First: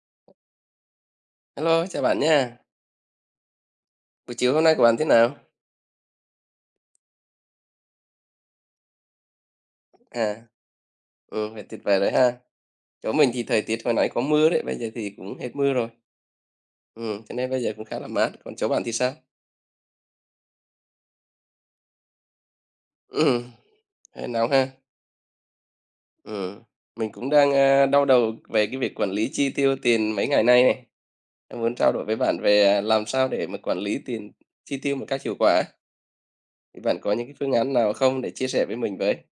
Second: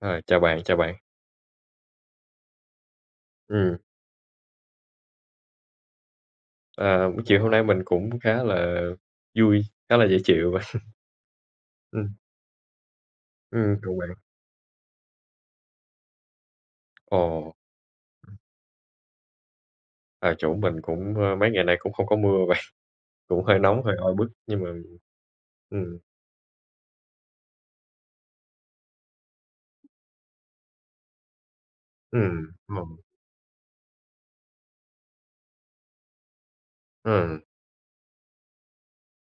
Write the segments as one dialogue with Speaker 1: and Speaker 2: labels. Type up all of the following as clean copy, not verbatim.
Speaker 1: Rồi, chào bạn, chào bạn.
Speaker 2: Hello, chào bạn nha.
Speaker 1: Ừm,
Speaker 2: Buổi chiều hôm nay của bạn thế nào?
Speaker 1: ờ, Buổi chiều hôm nay mình cũng khá là vui, khá là dễ
Speaker 2: À,
Speaker 1: chịu bạn.
Speaker 2: ừ, vậy tuyệt vời rồi
Speaker 1: Ừm,
Speaker 2: ha. Chỗ mình thì thời tiết hồi
Speaker 1: Còn bạn?
Speaker 2: nãy có mưa đấy, bây giờ thì cũng hết mưa rồi. Ừ, cho nên
Speaker 1: Ồ,
Speaker 2: bây giờ cũng khá là mát. Còn chỗ bạn thì sao?
Speaker 1: à chỗ mình cũng, mấy ngày nay cũng không có mưa bạn.
Speaker 2: Ừ,
Speaker 1: Cũng hơi nóng, hơi oi
Speaker 2: hơi
Speaker 1: bức
Speaker 2: nóng
Speaker 1: nhưng
Speaker 2: ha.
Speaker 1: mà ừm,
Speaker 2: Ừ, mình cũng đang đau đầu về cái việc quản lý chi tiêu tiền mấy ngày nay này. Em muốn trao đổi với bạn về
Speaker 1: ồ,
Speaker 2: làm sao để mà quản lý tiền chi tiêu một cách hiệu quả. Thì bạn có những cái
Speaker 1: ừm,
Speaker 2: phương án nào không để chia sẻ với mình với?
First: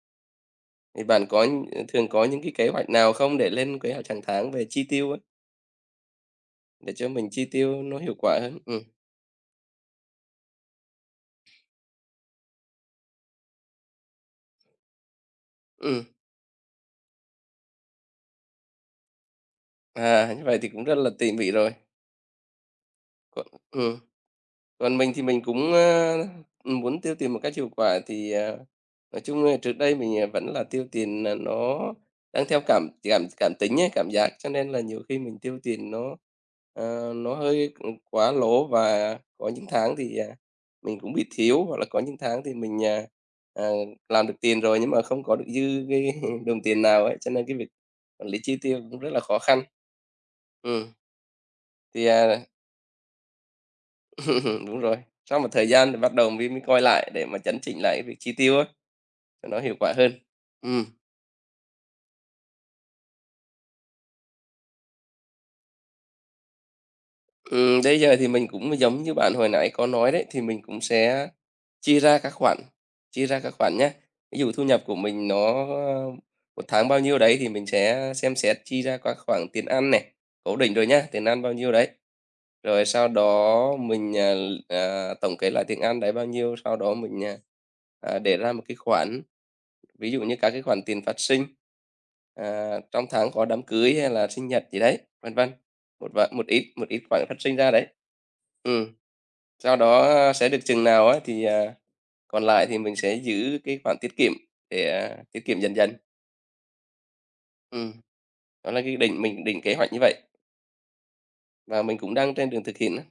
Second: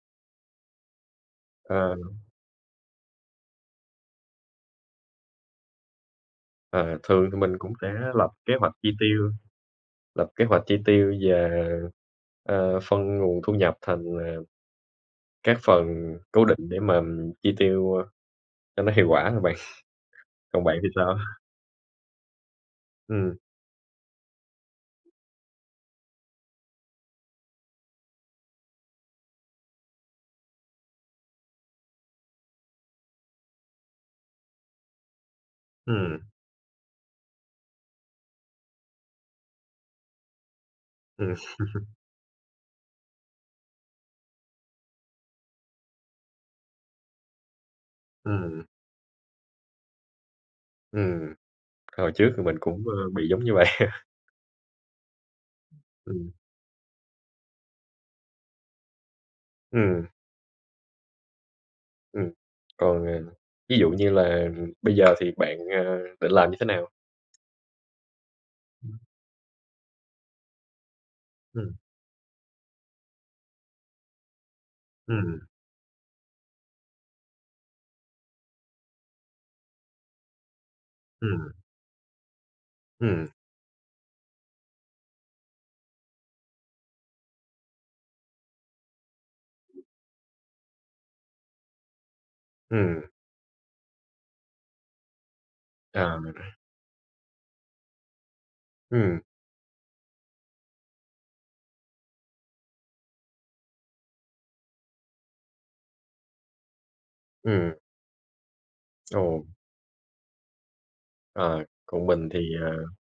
Speaker 2: Thì bạn có
Speaker 1: ờ,
Speaker 2: thường có những cái kế hoạch nào không để lên kế hoạch hàng tháng về chi tiêu á? Để
Speaker 1: ờ,
Speaker 2: cho mình
Speaker 1: thường thì
Speaker 2: chi
Speaker 1: mình cũng
Speaker 2: tiêu
Speaker 1: sẽ
Speaker 2: nó hiệu
Speaker 1: lập
Speaker 2: quả
Speaker 1: kế
Speaker 2: hơn.
Speaker 1: hoạch
Speaker 2: Ừ,
Speaker 1: chi tiêu, lập kế hoạch chi tiêu và, phân nguồn thu nhập thành, các phần
Speaker 2: ừm,
Speaker 1: cố định để mà chi tiêu, cho nó hiệu quả thôi bạn.
Speaker 2: như vậy
Speaker 1: Còn
Speaker 2: thì
Speaker 1: bạn
Speaker 2: cũng
Speaker 1: thì
Speaker 2: rất là
Speaker 1: sao?
Speaker 2: tỉ mỉ rồi.
Speaker 1: Ừm,
Speaker 2: Còn. Còn mình thì mình cũng, muốn tiêu tiền một cách hiệu quả thì, nói chung là trước đây mình, vẫn là tiêu tiền là nó đang theo cảm cảm cảm tính ấy, cảm giác, cho nên là nhiều khi mình tiêu tiền nó,
Speaker 1: ừm,
Speaker 2: nó hơi, quá lố và có những tháng thì, mình cũng bị
Speaker 1: ừm,
Speaker 2: thiếu, hoặc là có những tháng thì mình, à, làm được tiền rồi nhưng mà không có được dư cái đồng tiền nào ấy, cho nên cái việc quản lý chi
Speaker 1: ừm,
Speaker 2: tiêu cũng rất là khó khăn. Ừm,
Speaker 1: ừm.
Speaker 2: thì,
Speaker 1: Hồi trước thì mình cũng, bị giống như vậy.
Speaker 2: đúng rồi. Sau một thời gian thì bắt đầu
Speaker 1: Ừm,
Speaker 2: mới mới coi lại để mà chấn chỉnh lại cái việc chi tiêu á, cho nó hiệu quả
Speaker 1: ừm,
Speaker 2: hơn. Ừ,
Speaker 1: ừm. Còn, ví dụ như là bây giờ thì bạn, định làm như thế nào?
Speaker 2: đấy giờ thì mình cũng
Speaker 1: Ừm,
Speaker 2: giống như bạn hồi nãy có nói đấy, thì mình cũng sẽ
Speaker 1: ừm,
Speaker 2: chia ra các khoản, chia ra các khoản nhé. Ví dụ thu nhập của mình
Speaker 1: ừm,
Speaker 2: nó, một tháng bao nhiêu đấy thì mình sẽ xem xét chi ra các khoản tiền ăn này, cố định rồi nhá, tiền ăn
Speaker 1: ừm,
Speaker 2: bao nhiêu đấy. Rồi sau
Speaker 1: ừm,
Speaker 2: đó mình, tổng kết lại tiền ăn đấy bao nhiêu, sau đó mình, để ra một cái khoản, ví dụ như các cái khoản tiền phát sinh, trong tháng có đám cưới hay là sinh nhật gì đấy, vân vân. Một
Speaker 1: à,
Speaker 2: vài một ít một ít khoản phát sinh ra đấy. Ừm,
Speaker 1: ừm,
Speaker 2: sau đó, sẽ được chừng nào á thì, còn lại thì mình sẽ giữ cái khoản tiết kiệm để, tiết kiệm dần dần.
Speaker 1: ừm,
Speaker 2: Ừm, đó là cái định
Speaker 1: ồ,
Speaker 2: mình định kế hoạch như vậy
Speaker 1: ờ,
Speaker 2: và mình
Speaker 1: còn
Speaker 2: cũng
Speaker 1: mình
Speaker 2: đang
Speaker 1: thì,
Speaker 2: trên đường thực
Speaker 1: ờ
Speaker 2: hiện á.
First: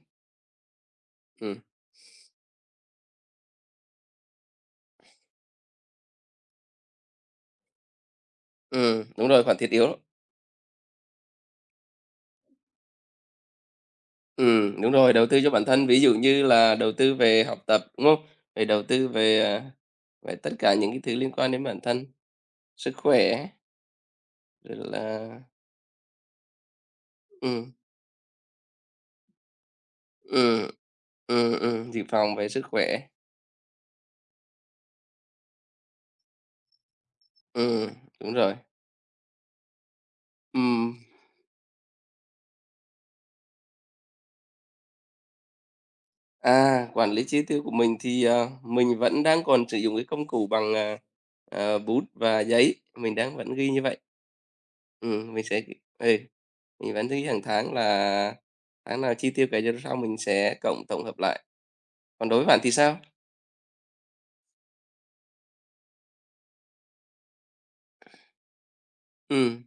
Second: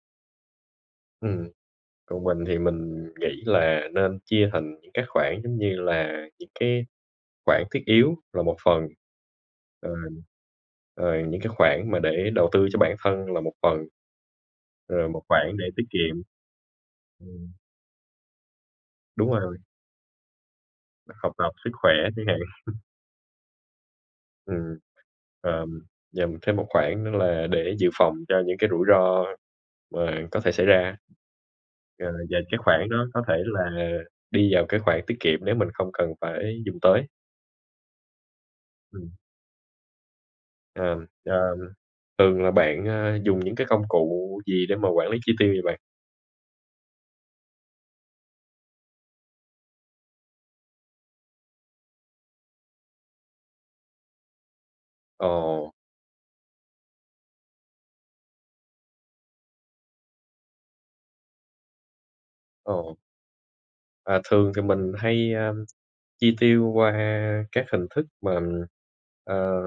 Speaker 1: ừm,
Speaker 2: Ừm,
Speaker 1: còn mình thì mình nghĩ là nên chia thành những cái khoản giống như là những cái khoản thiết yếu là một phần,
Speaker 2: đúng rồi, khoản thiết yếu.
Speaker 1: ờ, ờ, những cái khoản mà để đầu tư cho bản thân là một phần,
Speaker 2: Ừ đúng
Speaker 1: rồi
Speaker 2: rồi,
Speaker 1: một
Speaker 2: đầu tư cho
Speaker 1: khoản để
Speaker 2: bản
Speaker 1: tiết
Speaker 2: thân, ví dụ
Speaker 1: kiệm.
Speaker 2: như là đầu tư về
Speaker 1: Ừm,
Speaker 2: học tập, đúng không? Về đầu tư
Speaker 1: đúng
Speaker 2: về,
Speaker 1: rồi.
Speaker 2: à, về tất cả những cái thứ
Speaker 1: Học
Speaker 2: liên
Speaker 1: tập,
Speaker 2: quan đến
Speaker 1: sức
Speaker 2: bản
Speaker 1: khỏe
Speaker 2: thân,
Speaker 1: chẳng hạn,
Speaker 2: sức khỏe,
Speaker 1: ừm,
Speaker 2: rồi là
Speaker 1: ờm, dành thêm một khoản nữa là
Speaker 2: ừ
Speaker 1: để dự phòng cho những cái rủi ro mà có thể xảy
Speaker 2: ừ
Speaker 1: ra,
Speaker 2: ừ dự
Speaker 1: ờ,
Speaker 2: phòng
Speaker 1: và
Speaker 2: về
Speaker 1: cái
Speaker 2: sức
Speaker 1: khoản
Speaker 2: khỏe.
Speaker 1: đó có thể là đi vào cái khoản tiết kiệm nếu mình không cần phải dùng tới.
Speaker 2: Ừ đúng rồi.
Speaker 1: Ừm,
Speaker 2: Ừ
Speaker 1: ờm, ờ, thường là bạn, dùng những cái công cụ gì để mà quản lý chi tiêu vậy bạn?
Speaker 2: quản lý chi tiêu của mình thì, mình vẫn đang còn sử dụng cái công cụ bằng, bút và giấy, mình đang vẫn ghi như vậy. Mình sẽ
Speaker 1: Ồ,
Speaker 2: ừ, mình vẫn ghi hàng tháng là tháng nào chi tiêu cái cho đó xong mình sẽ cộng tổng hợp lại. Còn đối với bạn thì
Speaker 1: ồ,
Speaker 2: sao?
Speaker 1: à, thường thì mình hay, chi tiêu qua các hình thức mà, ờ
Speaker 2: Ừm,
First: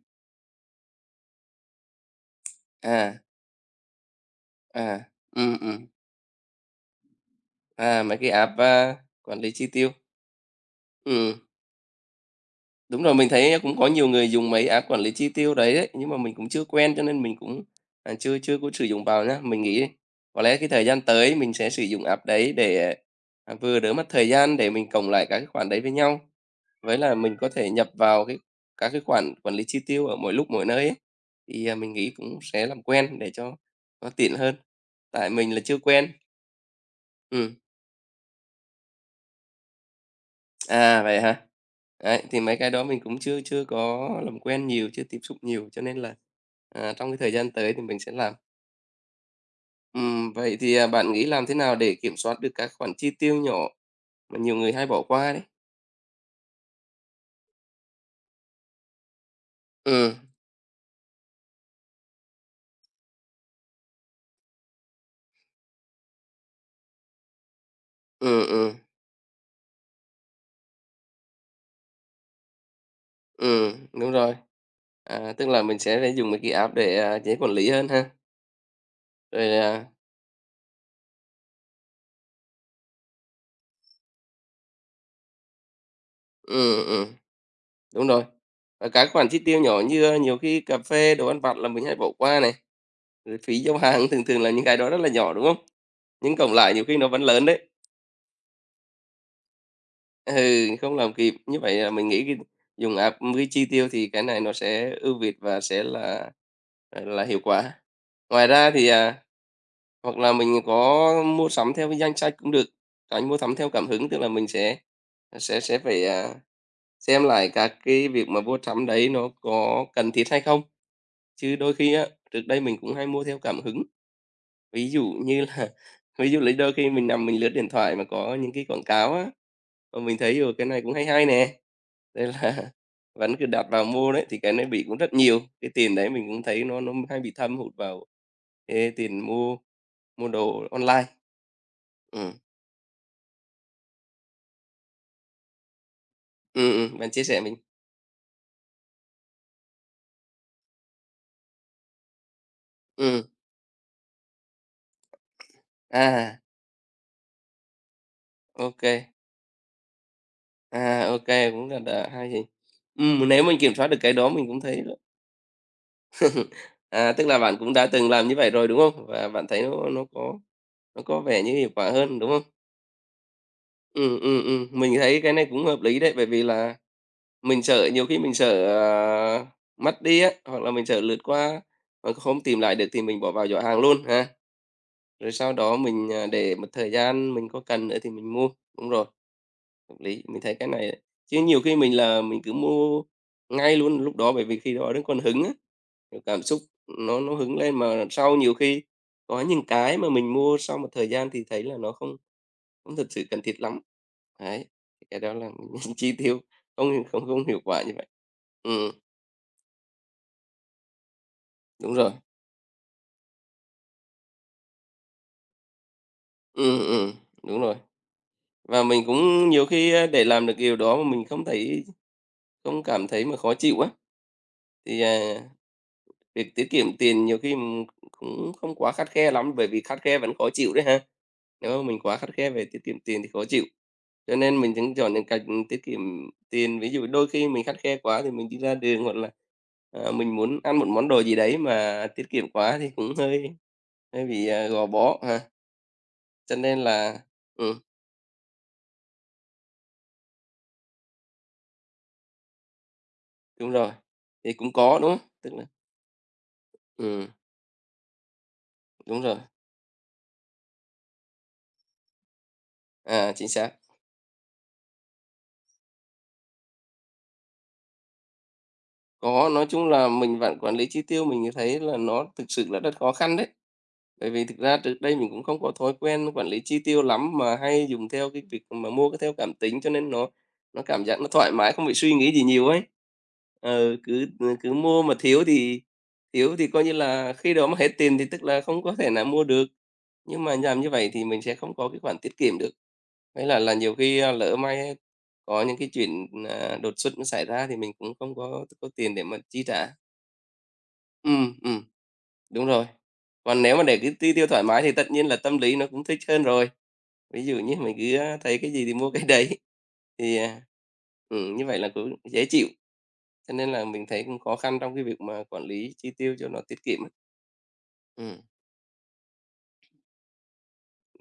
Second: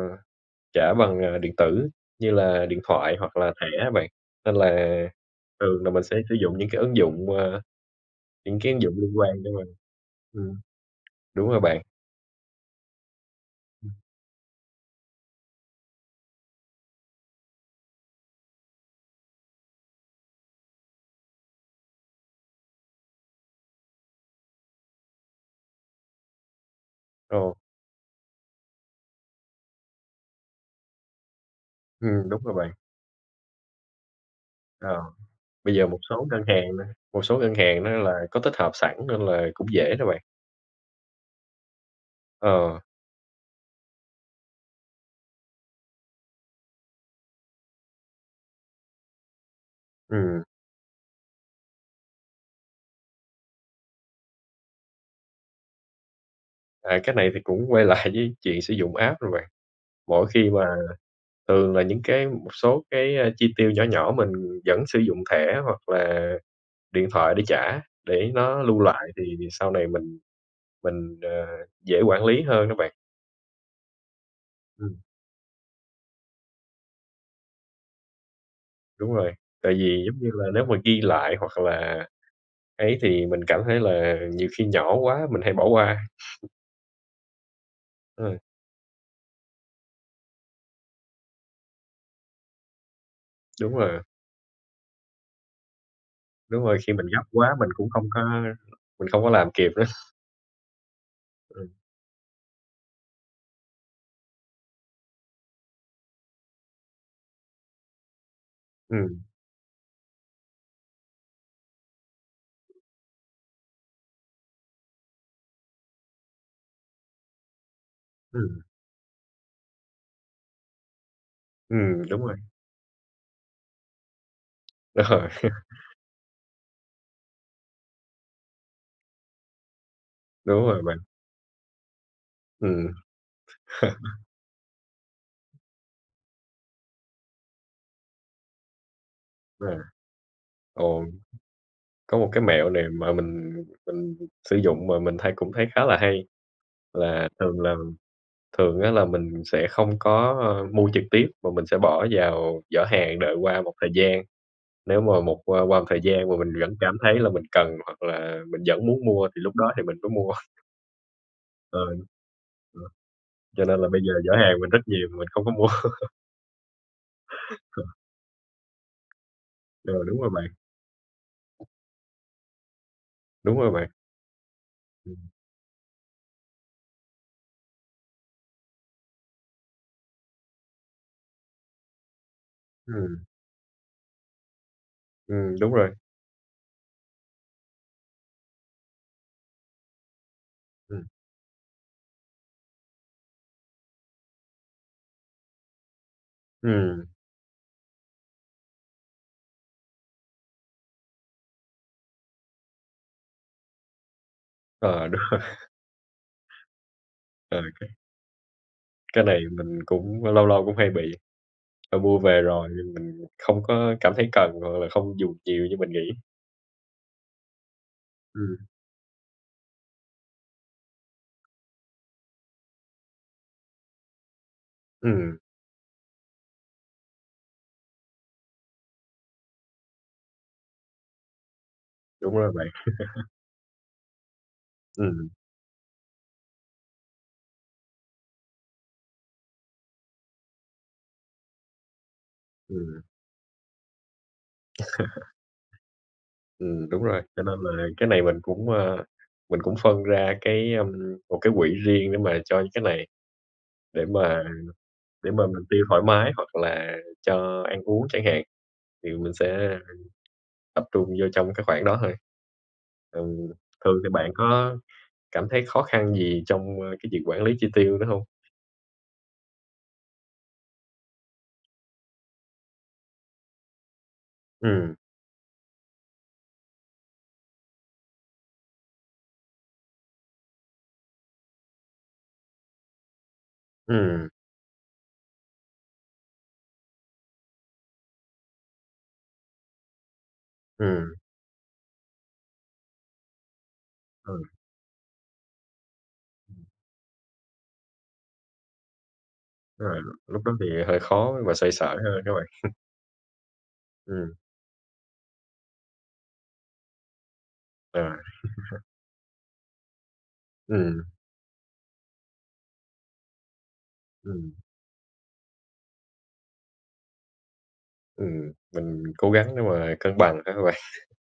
Speaker 1: Trả bằng, à, điện tử như là điện
Speaker 2: à,
Speaker 1: thoại hoặc là thẻ á bạn, nên là
Speaker 2: à, ừm,
Speaker 1: thường
Speaker 2: ừm,
Speaker 1: là mình sẽ sử dụng những cái ứng dụng, ờ,
Speaker 2: mấy cái
Speaker 1: những
Speaker 2: app,
Speaker 1: cái ứng dụng liên
Speaker 2: quản
Speaker 1: quan để
Speaker 2: lý
Speaker 1: mà
Speaker 2: chi tiêu.
Speaker 1: ừm,
Speaker 2: Ừm,
Speaker 1: đúng rồi bạn.
Speaker 2: đúng rồi, mình thấy cũng có
Speaker 1: Ừm,
Speaker 2: nhiều người dùng mấy app quản lý chi tiêu đấy đấy, nhưng mà mình cũng chưa quen cho nên mình cũng, chưa chưa có sử dụng vào nhá. Mình nghĩ có lẽ cái thời gian tới mình sẽ sử dụng app đấy để, vừa đỡ mất thời gian để mình cộng lại các cái khoản đấy với nhau. Với là mình có
Speaker 1: ồ,
Speaker 2: thể nhập vào cái các cái khoản quản lý chi tiêu ở mỗi lúc mỗi nơi ấy, thì, mình nghĩ cũng
Speaker 1: đúng rồi
Speaker 2: sẽ
Speaker 1: bạn.
Speaker 2: làm quen để cho nó tiện hơn,
Speaker 1: Ờ,
Speaker 2: tại mình là
Speaker 1: bây
Speaker 2: chưa
Speaker 1: giờ một
Speaker 2: quen.
Speaker 1: số ngân hàng nè, một số ngân
Speaker 2: Ừm,
Speaker 1: hàng nó là có tích hợp sẵn nên là cũng dễ đó bạn.
Speaker 2: vậy hả? Đấy, thì mấy cái
Speaker 1: Ờ,
Speaker 2: đó mình cũng chưa chưa có làm quen nhiều, chưa tiếp xúc nhiều, cho nên là, trong cái thời gian tới thì mình sẽ làm.
Speaker 1: ừm,
Speaker 2: Vậy thì, bạn nghĩ làm thế nào để kiểm soát được các khoản chi tiêu nhỏ mà nhiều người hay bỏ qua đấy?
Speaker 1: à, cái này thì cũng quay lại với chuyện sử dụng app rồi bạn.
Speaker 2: Ừm,
Speaker 1: Mỗi khi mà thường là những cái một số cái, chi tiêu nhỏ nhỏ mình vẫn sử dụng thẻ hoặc là điện thoại để trả, để
Speaker 2: ừm,
Speaker 1: nó
Speaker 2: ừm,
Speaker 1: lưu lại thì sau này mình dễ quản lý hơn đó bạn.
Speaker 2: đúng rồi.
Speaker 1: Ừm,
Speaker 2: À, tức là mình sẽ phải dùng mấy cái app để, dễ quản lý hơn ha?
Speaker 1: đúng rồi,
Speaker 2: Rồi,
Speaker 1: tại vì giống như là nếu mà ghi lại hoặc là ấy thì mình cảm thấy là nhiều khi nhỏ quá mình hay bỏ qua.
Speaker 2: ừm, ừm, đúng rồi.
Speaker 1: Ờ,
Speaker 2: Và các khoản chi tiêu nhỏ như, nhiều khi cà phê, đồ ăn vặt là mình hay bỏ qua này, rồi phí
Speaker 1: đúng
Speaker 2: giao
Speaker 1: rồi,
Speaker 2: hàng thường thường là những cái đó rất là nhỏ, đúng không? Nhưng cộng
Speaker 1: đúng
Speaker 2: lại
Speaker 1: rồi,
Speaker 2: nhiều
Speaker 1: khi
Speaker 2: khi
Speaker 1: mình
Speaker 2: nó
Speaker 1: gấp
Speaker 2: vẫn lớn
Speaker 1: quá
Speaker 2: đấy.
Speaker 1: mình không có làm kịp nữa.
Speaker 2: Ừ, không làm kịp. Như
Speaker 1: Ừm,
Speaker 2: vậy là mình nghĩ cái dùng app với chi tiêu thì cái này nó sẽ ưu việt và sẽ là, là hiệu quả. Ngoài ra thì,
Speaker 1: ừm,
Speaker 2: hoặc là mình có mua sắm theo cái danh sách cũng được, tránh mua sắm theo cảm hứng, tức là mình sẽ sẽ phải, xem lại các cái việc mà mua
Speaker 1: ừm,
Speaker 2: sắm đấy nó có cần thiết hay không. Chứ đôi khi á,
Speaker 1: đúng rồi,
Speaker 2: trước đây mình cũng hay mua theo cảm hứng, ví dụ
Speaker 1: đúng rồi,
Speaker 2: như là ví dụ lấy đôi khi mình nằm mình lướt điện thoại mà có những cái quảng cáo á, mà mình thấy, rồi
Speaker 1: đúng
Speaker 2: cái
Speaker 1: rồi
Speaker 2: này cũng
Speaker 1: bạn.
Speaker 2: hay hay nè, thế là
Speaker 1: Ừm,
Speaker 2: vẫn cứ đặt vào mua đấy, thì cái này bị cũng rất nhiều. Cái tiền đấy mình cũng thấy nó hay bị thâm hụt vào cái tiền mua
Speaker 1: ờ,
Speaker 2: mua đồ online.
Speaker 1: ồ, có một
Speaker 2: Ừm.
Speaker 1: cái mẹo này mà mình sử dụng mà mình cũng thấy khá là hay,
Speaker 2: Bạn chia sẻ mình.
Speaker 1: là Thường á là mình sẽ không có, mua trực tiếp mà mình sẽ bỏ vào giỏ hàng
Speaker 2: Ừm,
Speaker 1: đợi qua một thời gian. Nếu mà một qua qua một thời gian mà
Speaker 2: à,
Speaker 1: mình vẫn cảm thấy là mình cần hoặc là mình
Speaker 2: ok
Speaker 1: vẫn muốn mua thì lúc đó thì mình mới mua.
Speaker 2: ok cũng là
Speaker 1: Ờ,
Speaker 2: đ hay nhỉ.
Speaker 1: ờ,
Speaker 2: Nếu mình
Speaker 1: cho
Speaker 2: kiểm
Speaker 1: nên
Speaker 2: soát
Speaker 1: là
Speaker 2: được
Speaker 1: bây
Speaker 2: cái
Speaker 1: giờ
Speaker 2: đó
Speaker 1: giỏ
Speaker 2: mình
Speaker 1: hàng
Speaker 2: cũng
Speaker 1: mình rất
Speaker 2: thấy đó.
Speaker 1: nhiều, mình không có mua.
Speaker 2: À, tức là bạn cũng
Speaker 1: Ờ,
Speaker 2: đã từng làm như vậy rồi, đúng không? Và bạn thấy nó
Speaker 1: ờ,
Speaker 2: nó
Speaker 1: đúng rồi
Speaker 2: có
Speaker 1: bạn,
Speaker 2: nó có vẻ như hiệu quả hơn, đúng không?
Speaker 1: đúng rồi bạn.
Speaker 2: Mình
Speaker 1: Ừm,
Speaker 2: thấy cái này cũng hợp lý đấy, bởi vì là mình sợ nhiều khi mình sợ, ờ, mất đi á, hoặc là mình sợ lướt qua mà không tìm lại được thì mình
Speaker 1: ừm,
Speaker 2: bỏ vào giỏ hàng luôn ha. Rồi sau
Speaker 1: đúng
Speaker 2: đó
Speaker 1: rồi,
Speaker 2: mình, để một thời gian mình có cần nữa thì mình mua, đúng rồi. Hợp lý, mình thấy cái này
Speaker 1: ừm,
Speaker 2: chứ nhiều khi mình là mình cứ mua ngay luôn lúc đó, bởi vì khi đó nó còn hứng á, kiểu, cảm xúc
Speaker 1: ừm,
Speaker 2: nó hứng lên, mà sau nhiều khi có những cái mà mình mua sau một thời gian thì thấy là nó không không thật sự cần thiết lắm. Đấy, thì
Speaker 1: ờ, đúng,
Speaker 2: cái đó là chi tiêu không không không
Speaker 1: ờ,
Speaker 2: hiệu quả như vậy. Ừm,
Speaker 1: cái này mình cũng lâu lâu cũng hay bị,
Speaker 2: đúng rồi.
Speaker 1: mua về rồi nhưng mình không có cảm thấy cần hoặc là không dùng nhiều như mình nghĩ.
Speaker 2: Ừm, ừm, đúng rồi.
Speaker 1: Ừm,
Speaker 2: Và mình cũng nhiều khi, để làm được điều đó mà mình không cảm thấy mà khó chịu á, thì,
Speaker 1: ừm,
Speaker 2: việc tiết kiệm tiền nhiều khi, cũng không quá khắt khe lắm, bởi vì khắt khe vẫn khó chịu đấy ha. Nếu mà mình quá khắt
Speaker 1: đúng
Speaker 2: khe
Speaker 1: rồi
Speaker 2: về
Speaker 1: bạn,
Speaker 2: tiết kiệm tiền thì khó chịu, cho nên mình cũng chọn những
Speaker 1: ừm.
Speaker 2: cách, tiết kiệm tiền. Ví dụ đôi khi mình khắt khe quá thì mình đi ra đường hoặc là, mình muốn ăn một món đồ gì đấy mà tiết kiệm quá thì
Speaker 1: Ừm,
Speaker 2: cũng hơi hơi bị, gò bó ha. Cho nên
Speaker 1: đúng rồi,
Speaker 2: là
Speaker 1: cho nên
Speaker 2: ừm,
Speaker 1: là cái này mình cũng phân ra cái, một cái quỹ riêng để mà cho những cái này,
Speaker 2: đúng rồi,
Speaker 1: để mà
Speaker 2: thì cũng có, đúng không?
Speaker 1: để mà
Speaker 2: Tức
Speaker 1: mình
Speaker 2: là
Speaker 1: tiêu thoải mái hoặc là
Speaker 2: ừm,
Speaker 1: cho ăn uống chẳng hạn, thì
Speaker 2: đúng
Speaker 1: mình
Speaker 2: rồi,
Speaker 1: sẽ tập trung vô trong cái khoản đó thôi. Ừm,
Speaker 2: chính xác.
Speaker 1: thường thì bạn có cảm thấy khó khăn gì trong, cái việc quản lý chi tiêu đó hông?
Speaker 2: Có, nói chung là mình vẫn quản lý chi tiêu, mình thấy là nó thực sự là rất khó khăn đấy. Bởi vì thực ra
Speaker 1: Ừm,
Speaker 2: trước đây mình cũng không có thói quen quản lý chi tiêu lắm, mà hay dùng theo cái việc mà mua cái theo cảm tính, cho nên nó cảm giác nó thoải mái, không bị suy nghĩ gì nhiều ấy. Ờ, cứ,
Speaker 1: ừm,
Speaker 2: ừ, cứ mua mà thiếu thì coi như là khi đó mà hết tiền thì tức là không có thể nào mua được. Nhưng mà làm như vậy
Speaker 1: ừm,
Speaker 2: thì mình sẽ không có cái khoản tiết kiệm được. Hay là nhiều khi,
Speaker 1: ừ,
Speaker 2: lỡ may có những cái chuyện, đột xuất nó xảy ra thì mình cũng không có có tiền để mà chi trả.
Speaker 1: rồi, lúc đó thì hơi
Speaker 2: Ừ
Speaker 1: khó và
Speaker 2: ừ
Speaker 1: xoay sở hơn hả bạn?
Speaker 2: đúng rồi. Còn nếu mà để cái chi
Speaker 1: Ừm,
Speaker 2: tiêu thoải mái thì tất nhiên là tâm lý nó cũng thích hơn rồi. Ví dụ như mình
Speaker 1: ờ,
Speaker 2: cứ, thấy cái gì thì mua cái đấy, thì,
Speaker 1: ừm,
Speaker 2: như vậy là cũng dễ chịu, cho nên là mình thấy cũng
Speaker 1: ừm,
Speaker 2: khó khăn trong cái việc mà quản lý chi tiêu cho nó tiết kiệm á. Ừm,
Speaker 1: mình cố gắng để mà cân bằng ha bạn.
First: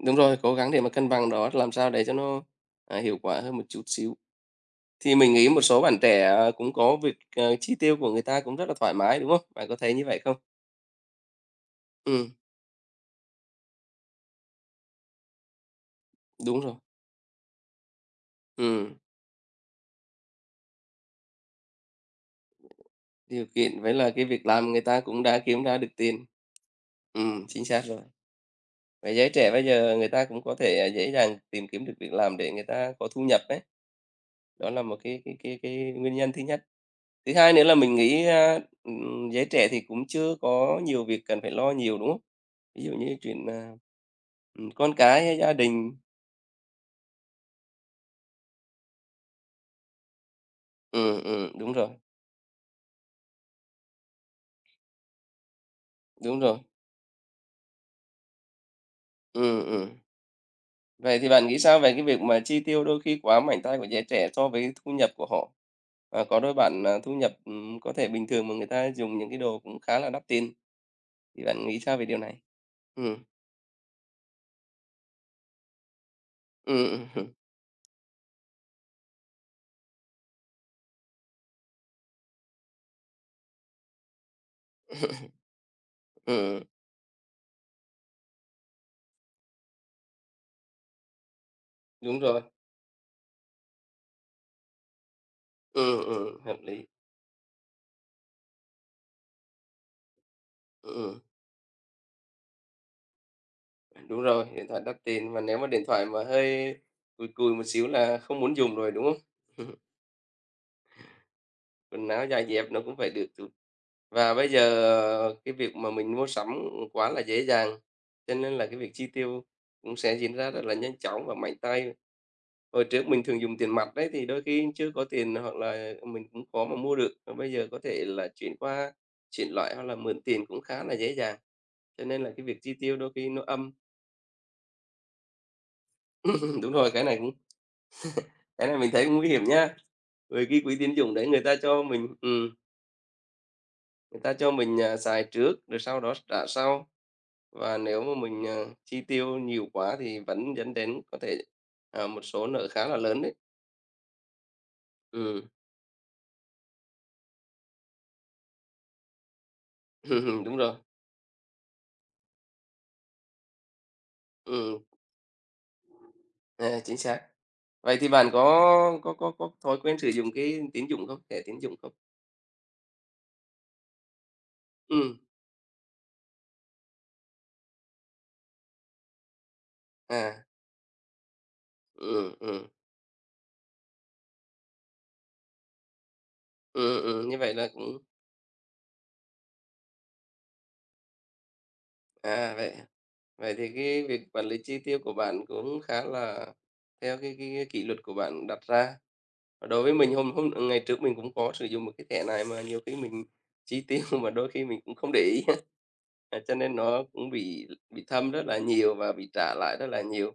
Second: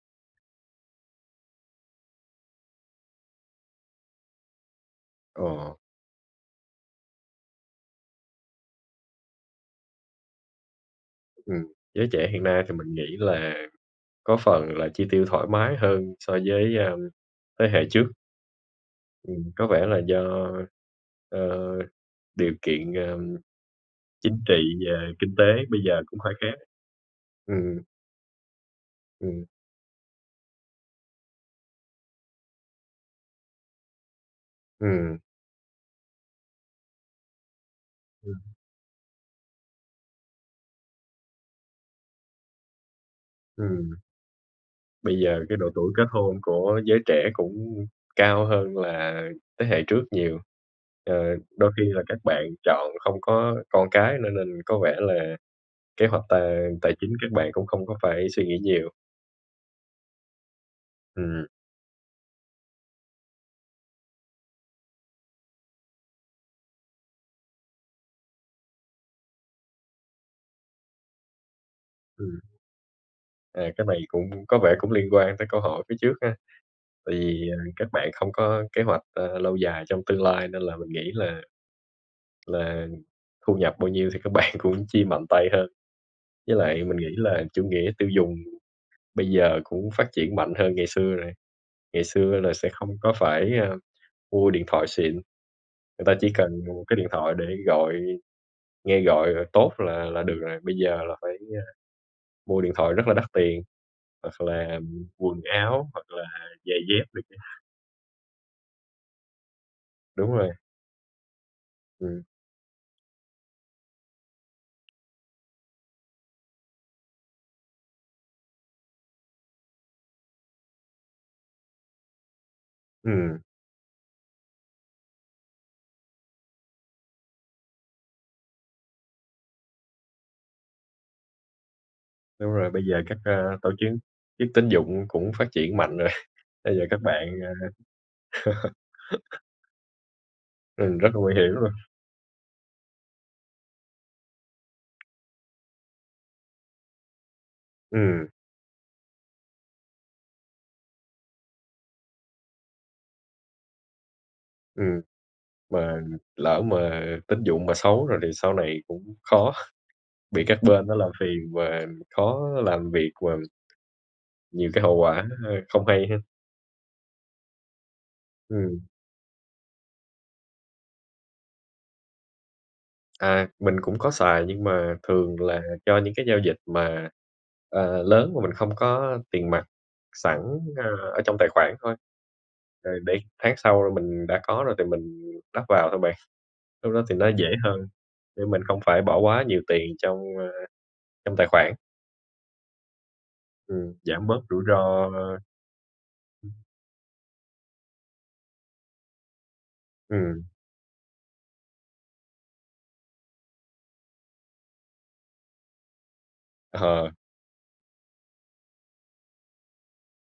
Speaker 2: đúng rồi, cố gắng để mà cân bằng đó, làm sao để cho nó, hiệu quả hơn một chút xíu. Thì mình
Speaker 1: Ồ,
Speaker 2: nghĩ một số bạn trẻ, cũng có việc, chi tiêu của người ta cũng rất là thoải mái, đúng không? Bạn có thấy như vậy không?
Speaker 1: ừm, giới trẻ
Speaker 2: Ừm,
Speaker 1: hiện nay thì mình nghĩ là có phần là chi tiêu thoải mái hơn so
Speaker 2: đúng rồi.
Speaker 1: với, thế hệ trước.
Speaker 2: Ừm,
Speaker 1: Có vẻ là do, ờ, điều kiện,
Speaker 2: điều kiện với là cái
Speaker 1: chính
Speaker 2: việc
Speaker 1: trị
Speaker 2: làm người ta
Speaker 1: và
Speaker 2: cũng
Speaker 1: kinh
Speaker 2: đã
Speaker 1: tế
Speaker 2: kiếm ra
Speaker 1: bây
Speaker 2: được
Speaker 1: giờ cũng
Speaker 2: tiền.
Speaker 1: hơi khác.
Speaker 2: Chính
Speaker 1: Ừm,
Speaker 2: xác rồi. Và giới
Speaker 1: ừm,
Speaker 2: trẻ bây giờ người ta cũng có thể, dễ dàng tìm kiếm được việc làm để người ta có thu nhập đấy, đó là một
Speaker 1: ừm,
Speaker 2: cái nguyên nhân thứ nhất. Thứ hai nữa là mình nghĩ,
Speaker 1: ừm,
Speaker 2: giới trẻ thì cũng chưa có nhiều việc cần phải lo nhiều, đúng không? Ví dụ như chuyện,
Speaker 1: ừm,
Speaker 2: con
Speaker 1: bây
Speaker 2: cái hay
Speaker 1: giờ
Speaker 2: gia
Speaker 1: cái độ tuổi
Speaker 2: đình.
Speaker 1: kết hôn của giới trẻ cũng cao hơn là thế hệ trước nhiều. Ờ, đôi
Speaker 2: Đúng
Speaker 1: khi
Speaker 2: rồi,
Speaker 1: là các bạn chọn không có con cái, nên nên có vẻ là kế hoạch
Speaker 2: đúng rồi.
Speaker 1: tài tài chính các bạn cũng không có phải suy nghĩ nhiều.
Speaker 2: Ừm, ừm. Vậy thì
Speaker 1: Ừm,
Speaker 2: bạn nghĩ sao về cái việc mà chi tiêu đôi khi quá mảnh tay của giới trẻ so với thu nhập của họ? Ờ, có đôi bạn, thu nhập, có thể bình thường mà người ta dùng những cái đồ cũng khá là đắt tiền, thì bạn nghĩ sao về điều này?
Speaker 1: ừm,
Speaker 2: Ừm,
Speaker 1: à, cái này cũng có vẻ cũng liên quan tới câu hỏi phía trước ha.
Speaker 2: ừm, ừm,
Speaker 1: Tại
Speaker 2: ừm,
Speaker 1: vì, à, các bạn không có kế hoạch, lâu dài trong tương lai nên là mình nghĩ là thu nhập bao nhiêu thì các bạn cũng chi mạnh tay hơn. Với
Speaker 2: ừm,
Speaker 1: lại mình nghĩ là chủ nghĩa tiêu dùng bây giờ cũng phát triển mạnh hơn ngày xưa rồi. Ngày
Speaker 2: đúng
Speaker 1: xưa
Speaker 2: rồi,
Speaker 1: là sẽ không có phải, mua điện thoại xịn, người ta chỉ cần
Speaker 2: hợp
Speaker 1: một
Speaker 2: lý,
Speaker 1: cái điện thoại để gọi nghe gọi, tốt là được rồi, bây giờ là
Speaker 2: ừm,
Speaker 1: phải, a, mua điện thoại rất là đắt tiền.
Speaker 2: đúng
Speaker 1: Hoặc
Speaker 2: rồi, điện
Speaker 1: là
Speaker 2: thoại đắt tiền
Speaker 1: quần
Speaker 2: mà nếu mà điện
Speaker 1: áo, hoặc
Speaker 2: thoại
Speaker 1: là
Speaker 2: mà hơi
Speaker 1: giày dép được
Speaker 2: cùi
Speaker 1: kia.
Speaker 2: cùi một xíu là không muốn dùng rồi, đúng không?
Speaker 1: Đúng rồi,
Speaker 2: Quần
Speaker 1: ừm,
Speaker 2: áo, dài dẹp nó cũng phải được. Và bây giờ cái việc mà mình mua sắm quá là dễ dàng, cho nên là cái việc chi tiêu cũng sẽ diễn ra rất là nhanh chóng và mạnh tay. Hồi trước mình
Speaker 1: ừm,
Speaker 2: thường dùng tiền mặt đấy thì đôi khi chưa có tiền hoặc là mình cũng khó mà mua được, còn bây giờ có thể là chuyển qua chuyển loại hoặc là mượn tiền cũng khá là dễ dàng. Cho nên là cái
Speaker 1: đúng
Speaker 2: việc
Speaker 1: rồi,
Speaker 2: chi
Speaker 1: bây
Speaker 2: tiêu
Speaker 1: giờ
Speaker 2: đôi
Speaker 1: các,
Speaker 2: khi nó
Speaker 1: tổ
Speaker 2: âm.
Speaker 1: chức chức tín dụng cũng phát triển mạnh rồi,
Speaker 2: Đúng
Speaker 1: bây giờ
Speaker 2: rồi,
Speaker 1: các bạn, a
Speaker 2: cái này mình thấy cũng nguy hiểm nhá. Bởi cái quỹ tín
Speaker 1: rất
Speaker 2: dụng
Speaker 1: là
Speaker 2: đấy
Speaker 1: nguy
Speaker 2: người
Speaker 1: hiểm
Speaker 2: ta
Speaker 1: luôn.
Speaker 2: cho mình ừ. Người ta cho mình, xài trước rồi sau đó trả sau. Và nếu mà
Speaker 1: Ừm,
Speaker 2: mình, chi tiêu nhiều quá thì vẫn dẫn đến có thể, một số nợ khá là lớn đấy.
Speaker 1: ừm,
Speaker 2: Ừm,
Speaker 1: mà lỡ mà tín dụng mà xấu rồi thì sau này cũng khó, bị
Speaker 2: đúng
Speaker 1: các
Speaker 2: rồi,
Speaker 1: bên nó làm phiền và khó làm việc và nhiều cái
Speaker 2: ừm,
Speaker 1: hậu quả, không hay ha.
Speaker 2: chính xác. Vậy thì bạn
Speaker 1: Ừm.
Speaker 2: có thói quen sử dụng cái tín dụng không? Thẻ tín dụng không?
Speaker 1: À, mình cũng có xài nhưng mà
Speaker 2: Ừ.
Speaker 1: thường là cho những cái giao dịch mà, lớn mà mình không có tiền mặt sẵn,
Speaker 2: à,
Speaker 1: ở trong tài khoản thôi,
Speaker 2: ừ ừ.
Speaker 1: rồi để tháng sau rồi mình đã có rồi thì mình đắp vào thôi bạn. Lúc
Speaker 2: Ừm,
Speaker 1: đó thì nó
Speaker 2: như
Speaker 1: dễ
Speaker 2: vậy là
Speaker 1: hơn
Speaker 2: cũng
Speaker 1: để mình không phải bỏ quá nhiều tiền trong tài khoản,
Speaker 2: à, vậy Vậy thì cái việc
Speaker 1: giảm bớt
Speaker 2: quản lý
Speaker 1: rủi
Speaker 2: chi tiêu
Speaker 1: ro,
Speaker 2: của bạn cũng khá là theo cái kỷ luật của bạn đặt ra. Đối với mình hôm hôm ờ, ngày trước mình cũng có sử dụng một cái thẻ này mà nhiều khi mình chi tiêu mà đôi khi mình cũng không để ý. Cho nên nó
Speaker 1: ờ,
Speaker 2: cũng bị thâm rất là nhiều và bị trả lại rất là nhiều.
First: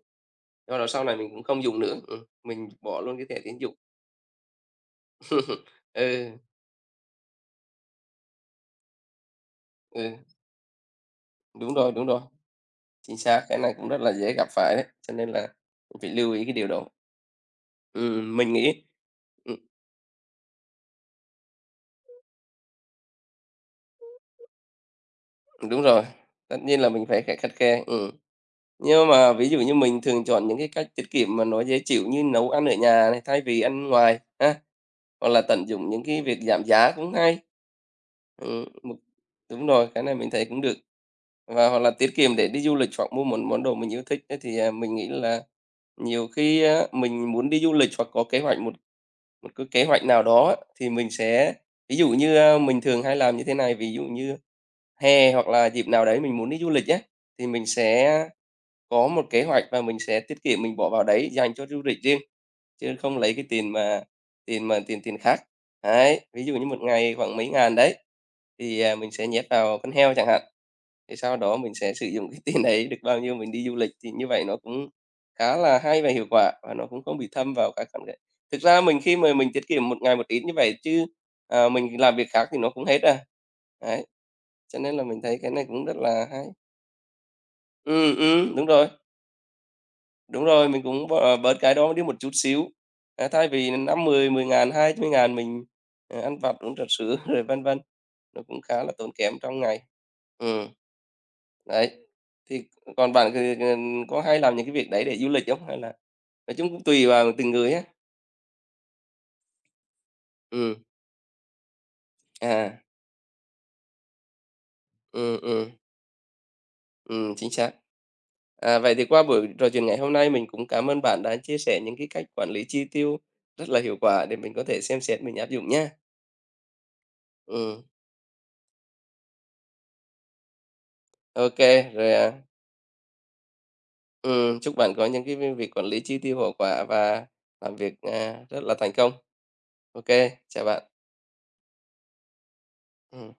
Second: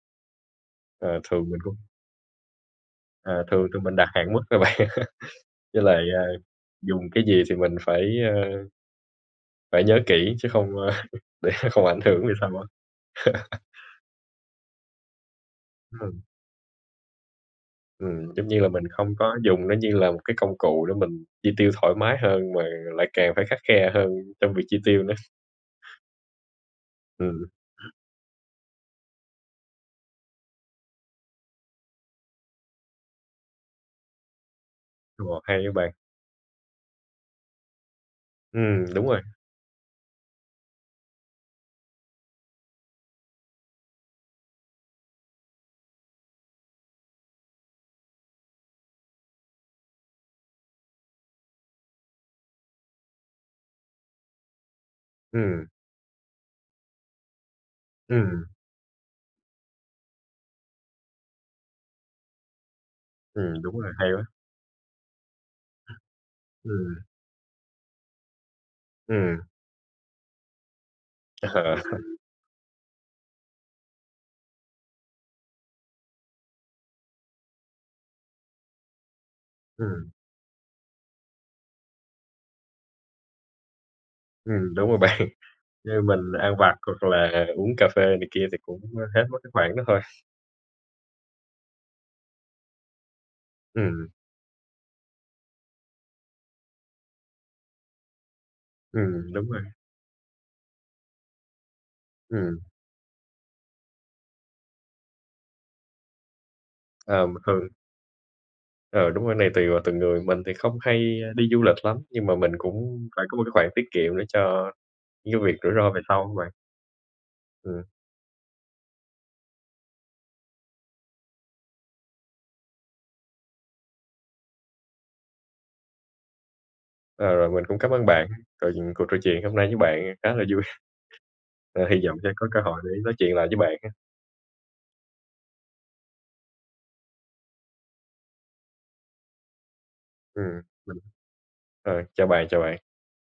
Speaker 2: Do đó sau này
Speaker 1: ờ,
Speaker 2: mình cũng
Speaker 1: thường mình
Speaker 2: không
Speaker 1: cũng
Speaker 2: dùng nữa, mình bỏ luôn cái thẻ
Speaker 1: ờ,
Speaker 2: tín
Speaker 1: thường
Speaker 2: dụng.
Speaker 1: tụi mình đặt hạn mức rồi bạn, với lại, à,
Speaker 2: Ừ,
Speaker 1: dùng cái gì thì mình ơ, phải nhớ
Speaker 2: ừ,
Speaker 1: kỹ chứ không, để không ảnh
Speaker 2: đúng rồi,
Speaker 1: hưởng về sao á.
Speaker 2: chính xác, cái này cũng rất là dễ gặp phải đấy, cho nên là
Speaker 1: Ờ.
Speaker 2: phải lưu ý cái điều đó. Ừ,
Speaker 1: Giống
Speaker 2: mình
Speaker 1: như là mình
Speaker 2: nghĩ
Speaker 1: không có
Speaker 2: ừ,
Speaker 1: dùng nó như là một cái công cụ để mình chi tiêu thoải mái hơn, mà lại càng phải khắt khe hơn trong việc chi tiêu nữa.
Speaker 2: đúng rồi, tất nhiên là mình phải
Speaker 1: Ừm,
Speaker 2: khắt khe. Ừ. Nhưng mà ví dụ như mình thường chọn những cái cách tiết kiệm mà nó dễ chịu như nấu ăn ở nhà này, thay vì ăn ngoài ha, hoặc
Speaker 1: ồ,
Speaker 2: là
Speaker 1: hay
Speaker 2: tận
Speaker 1: á
Speaker 2: dụng
Speaker 1: bạn.
Speaker 2: những cái việc giảm giá cũng hay. Ừm,
Speaker 1: Ừm,
Speaker 2: một
Speaker 1: đúng rồi,
Speaker 2: đúng rồi, cái này mình thấy cũng được. Và hoặc là tiết kiệm để đi du lịch hoặc mua một món đồ mình yêu thích ấy, thì, mình nghĩ là nhiều khi á, mình muốn đi du lịch hoặc có kế hoạch một một cái kế hoạch nào đó á, thì mình sẽ ví dụ như, mình thường hay làm như thế này, ví dụ như hè hoặc
Speaker 1: ừm,
Speaker 2: là dịp nào đấy mình muốn đi du lịch á, thì mình sẽ
Speaker 1: ừm,
Speaker 2: có một kế hoạch và mình sẽ tiết kiệm mình bỏ vào đấy dành cho du lịch riêng, chứ không lấy cái tiền
Speaker 1: đúng rồi,
Speaker 2: mà
Speaker 1: hay quá.
Speaker 2: tiền mà tiền tiền khác. Đấy, ví dụ như một
Speaker 1: Ừm,
Speaker 2: ngày khoảng mấy ngàn đấy, thì, mình sẽ
Speaker 1: ừm,
Speaker 2: nhét vào con heo chẳng hạn, thì sau đó mình
Speaker 1: ờ,
Speaker 2: sẽ sử dụng cái tiền đấy được bao nhiêu mình đi du lịch, thì như vậy nó cũng khá là hay và hiệu quả và nó cũng không bị thâm vào các khoản đấy. Thực ra mình khi mà mình tiết kiệm một
Speaker 1: ừm,
Speaker 2: ngày một ít như vậy chứ, mình làm việc khác thì nó cũng hết à. Đấy, cho
Speaker 1: đúng
Speaker 2: nên
Speaker 1: rồi
Speaker 2: là
Speaker 1: bạn.
Speaker 2: mình thấy cái này cũng rất
Speaker 1: Như mình
Speaker 2: là hay.
Speaker 1: ăn vặt hoặc là uống cà phê này kia thì
Speaker 2: Đúng
Speaker 1: cũng,
Speaker 2: rồi.
Speaker 1: hết mất cái khoản đó thôi.
Speaker 2: Đúng rồi, mình cũng bỏ bớt cái đó đi một chút xíu. Thay vì năm
Speaker 1: Ừm,
Speaker 2: mười mười ngàn hai 20 ngàn mình, ăn vặt, uống trà sữa rồi vân vân, nó cũng khá là tốn kém
Speaker 1: đúng
Speaker 2: trong
Speaker 1: rồi,
Speaker 2: ngày. Ừm, đấy.
Speaker 1: ừm,
Speaker 2: Thì còn bạn thì, có hay làm những cái việc đấy để du lịch không? Hay là nói chung cũng tùy
Speaker 1: ờ,
Speaker 2: vào từng
Speaker 1: thường
Speaker 2: người á.
Speaker 1: ờ, đúng rồi, này tùy vào từng người. Mình thì
Speaker 2: Ừm,
Speaker 1: không hay đi du lịch lắm, nhưng mà mình
Speaker 2: à,
Speaker 1: cũng phải có một cái khoản tiết kiệm để cho
Speaker 2: ừm,
Speaker 1: những cái việc
Speaker 2: ừm,
Speaker 1: rủi ro về sau các bạn.
Speaker 2: chính xác.
Speaker 1: Ừm,
Speaker 2: Vậy thì qua buổi trò chuyện ngày hôm nay mình cũng cảm ơn bạn đã chia sẻ những cái cách quản lý chi tiêu rất là hiệu quả để mình có thể xem xét mình áp dụng nhá.
Speaker 1: ờ, rồi mình cũng
Speaker 2: Ừ,
Speaker 1: cảm ơn bạn, rồi cuộc trò chuyện hôm nay với bạn khá là vui,
Speaker 2: ok
Speaker 1: ờ, hy
Speaker 2: rồi,
Speaker 1: vọng sẽ có cơ hội để nói chuyện lại với bạn ha.
Speaker 2: Chúc bạn có những cái việc quản lý chi tiêu hiệu quả và làm việc, rất là thành công. Ok, chào bạn.
Speaker 1: mình Chào bạn, chào bạn.
Speaker 2: Ừm.